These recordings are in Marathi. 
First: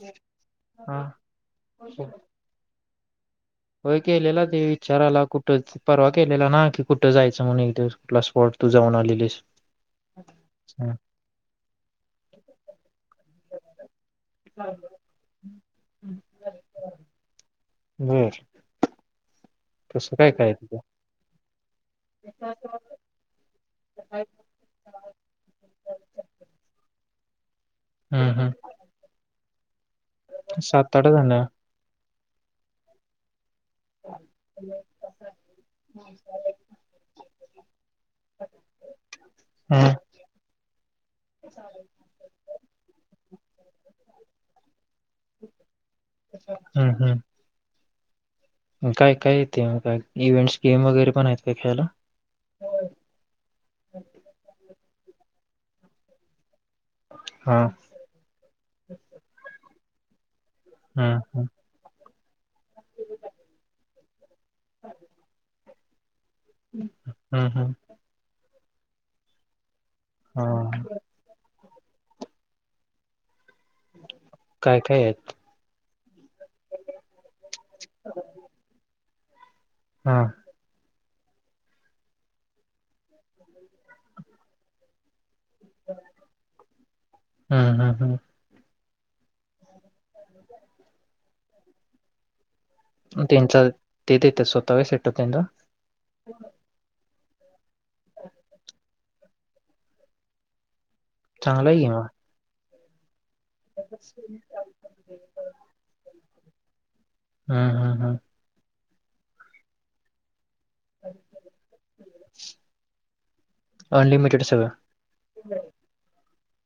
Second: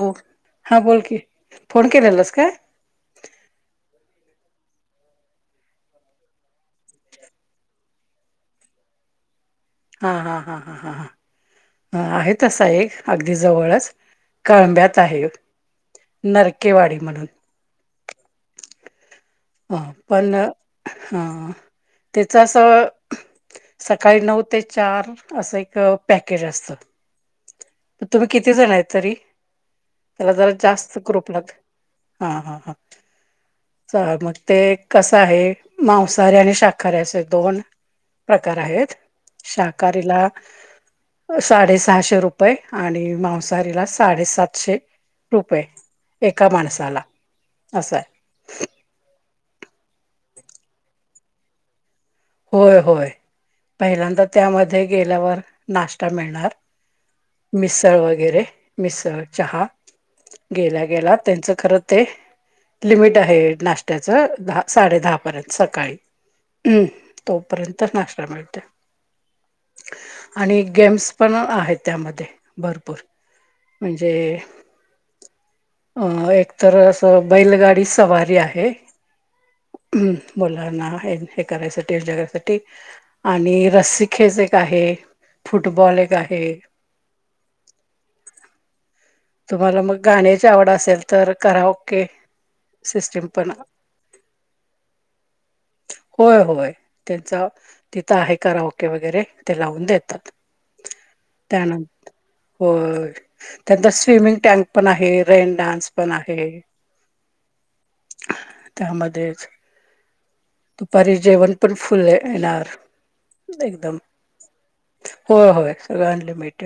हो हा बोल की फोन केलेलास काय होय केलेला ते विचाराला कुठंच परवा केलेला ना की, कुठं जायचं म्हणून एक दिवस कुठला स्पॉट तुझा. जाऊन आलेलीस. हा- हा -हा -हा - हा अ आहेत तसा एक अगदी जवळच कळंब्यात आहे. नरकेवाडी म्हणून. हू हो पण ह त्याच असं सकाळी नऊ ते चार असं एक पॅकेज असत. तुम्ही हम्म हम्म किती जण आहेत तरी त्याला जरा सात जास्त आठ जण [unintelligible] हा- हा -हा चाल मग ते कसं आहे मांसाहारी आणि शाकाारी असे दोन प्रकार आहेत हम्म शाकाहारीला साडेसहाशे रु आणि मांसाहारीला साडेसातशे रुपे एका माणसाला हम्म हम्म असंय. काय काय येते का इव्हेंट्स गेम वगैरे पण आहेत, काय खेळायला. होय होय पहिल्यांदा त्यामध्ये गेल्यावर नाश्ता मिळणार. हा मिसळ वगैरे मिसळ चहा. गेल्या हम्म गेला हम्म त्यांचं खरं ते लिमिट आहे, नाशत्याचं. दहा साडे दहापर्यंत सकाळी. हम्म हम् तोपर्यंत नाश्ता मिळते आणि हा गेम्स पण आहेत. त्यामध्ये भरपूर म्हणजे. काय काय आहेत अ एक तर असं बैलगाडी सवारी आहे. हम्म हा मुलांना ना हे हे करायचं जगासाठी आणि रस खेच एक आहे. फुटबॉल एक आहे. हम्म हम्म हम्म तुम्हाला मग गाण्याची आवड असेल तर करा ओके. सिस्टम पण त्यांचा ते देतात स्वतः सेटअप त्यांचा होय होय. त्यांच तिथं आहे, कार ओके वगैरे ते लावून देतात. चांगलं हाय ग म. हो त्यांं नतर स्विमिंग टँक पण आहे, रेन डान्स पण आहे. हम् हम् हम्. त्या मधेच. दुपारी जेवण पण फुल येणार एकदम. अनलिमिटेड सगळं होय होय सगळं अनलिमिट.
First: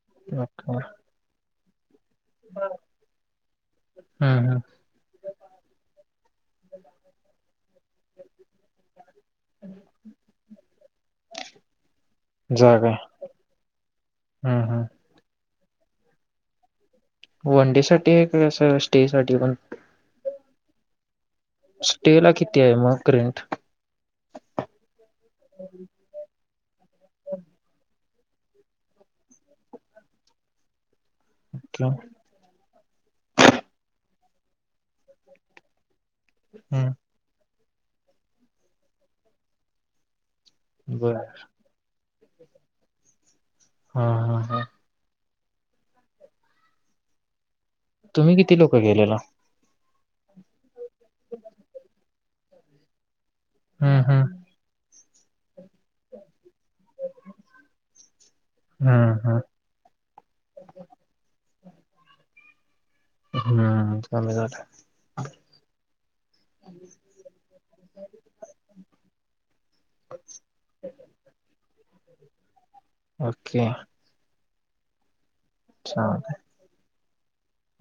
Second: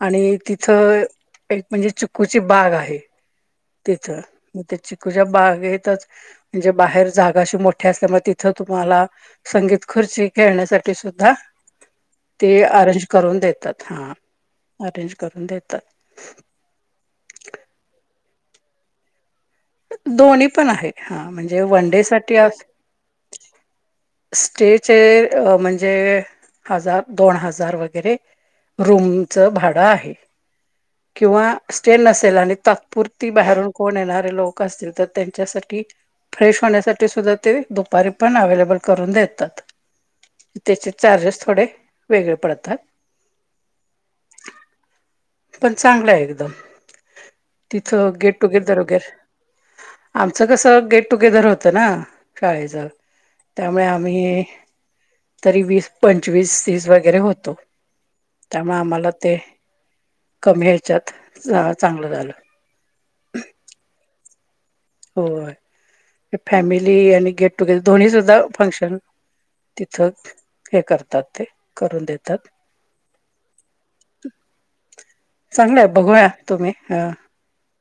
आणि तिथ ओके म्हणजे चीकु कुची बाग आहे तिथ हम्म हम्म म त्या चिकूच्या बागेतच मंजे बाहेर जागा अशी मोठी असल्यामुळे तिथ तुम्हाला संगीत खुर्ची खेळण्यासाठी सुद्धा. ते जागा आहे. अरेंज करून देतात हा हम्म हम्म अरेंज करून देतात. वनडे साठी आहे, का असं स्टे साठी पण. दोन्ही पण आहे, हा म्हणजे वन डे स्टे ला साठी किती असो. आहे मग रेंट स्टेजर म्हणजे. हजार दोन हजार वगैरे रूमच भाडं आहे. किंवा किंवा स्टेन नसेल आणि ता पुरती बाहेरून कोण येणारे लोक असतील तर त्यांच्यासाठी फ्रेश हम्म होण्यासाठी सुद्धा. ते दुपारी पण अवेलेबल करून देतात त्याचे बर चार्जेस थोडे वेगळे पडतात. हा हा हा. पण चांगला आहे एकदम तिथं तुम्ही गेट किती टुगेर लोक दर वगेर गेलेला आमचं कसं गेट टुगेदर होतं ना शाळेच त्यामुळे हम्म हम्म आम्ही तरी वीस- पंचवीस ती वगैरे होतो, त्यामुळे आम्हाला हम्म ते हम्म कमी ह्याच्यात चांगलं झालं. हम्म सम झा हो फॅमिली आणि गेट टुगेदर दोन्ही सुद्धा फंक्शन तिथं हे करतात ते करून देतात ओके चांगलंय बघूया चालेल तुम्ही अ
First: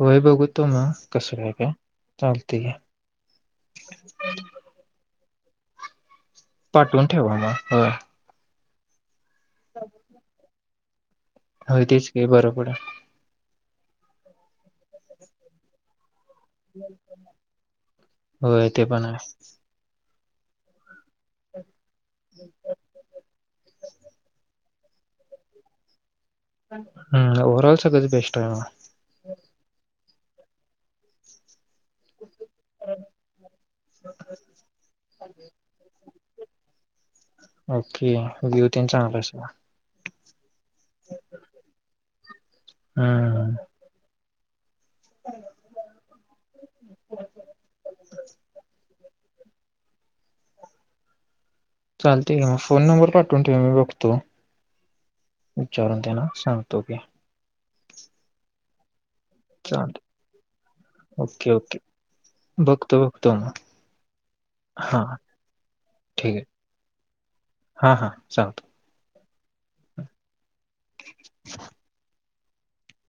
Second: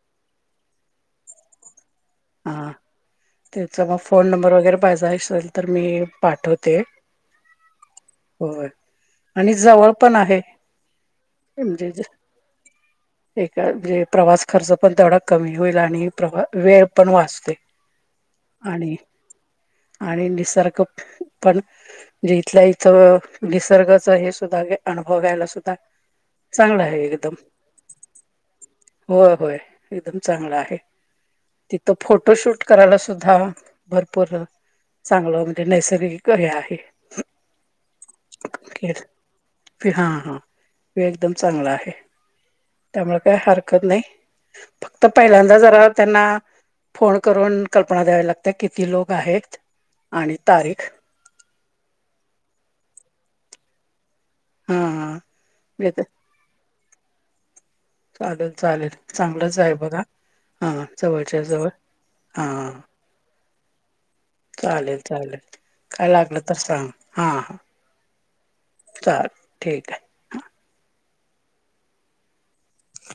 होय बघूतो मग कसं काय का हा त्याचा मग फोन नंबर वगैरे पाहिज असेल तर मी पाठवते, पाठवून ठेवा मग होय होय. आणि जवळ पण आहे. हो म्हणजे तेच का बरोबर आहे एक म्हणजे प्रवास खर्च पण तेवढा कमी होईल आणि प्रवा वेळ वाचतोय होय ते आणि पण आहे आणि निसर्ग पण जे इथल्या इथं निसर्गाच हे सुद्धा अनुभव घ्यायला सुद्धा चांगला आहे एकदम. हम्म ओव्हरऑल सगळंच बेस्ट आहे मग होय होय एकदम चांगला आहे. तिथं फोटोशूट करायला सुद्धा भरपूर चांगलं म्हणजे नैसर्गिक हे आहे क व्ह्यू ते चांगला आहे सगळं व्यु एकदम चांगला आहे त्यामुळे काय हम्म हरकत नाही फक्त पहिल्यांदा जरा त्यांना फोन करून कल्पना द्यावी लागते किती लोक गहेक आणि तारीख चालतय ठीक आहे मग फोन नंबर पाठवून ठेवा मी बघतो हा बेत तोक चालेल चालेल. चांगलंच आहे बघा चालते हा जवळच्या ओके जवळ ओके हा बघतो बघतो मग चालेल हां चालेल काय ठीक लागलं आहे तर सांग हा ह हां हां सांगतो चालतय ठीक आहे. रीकाम आहे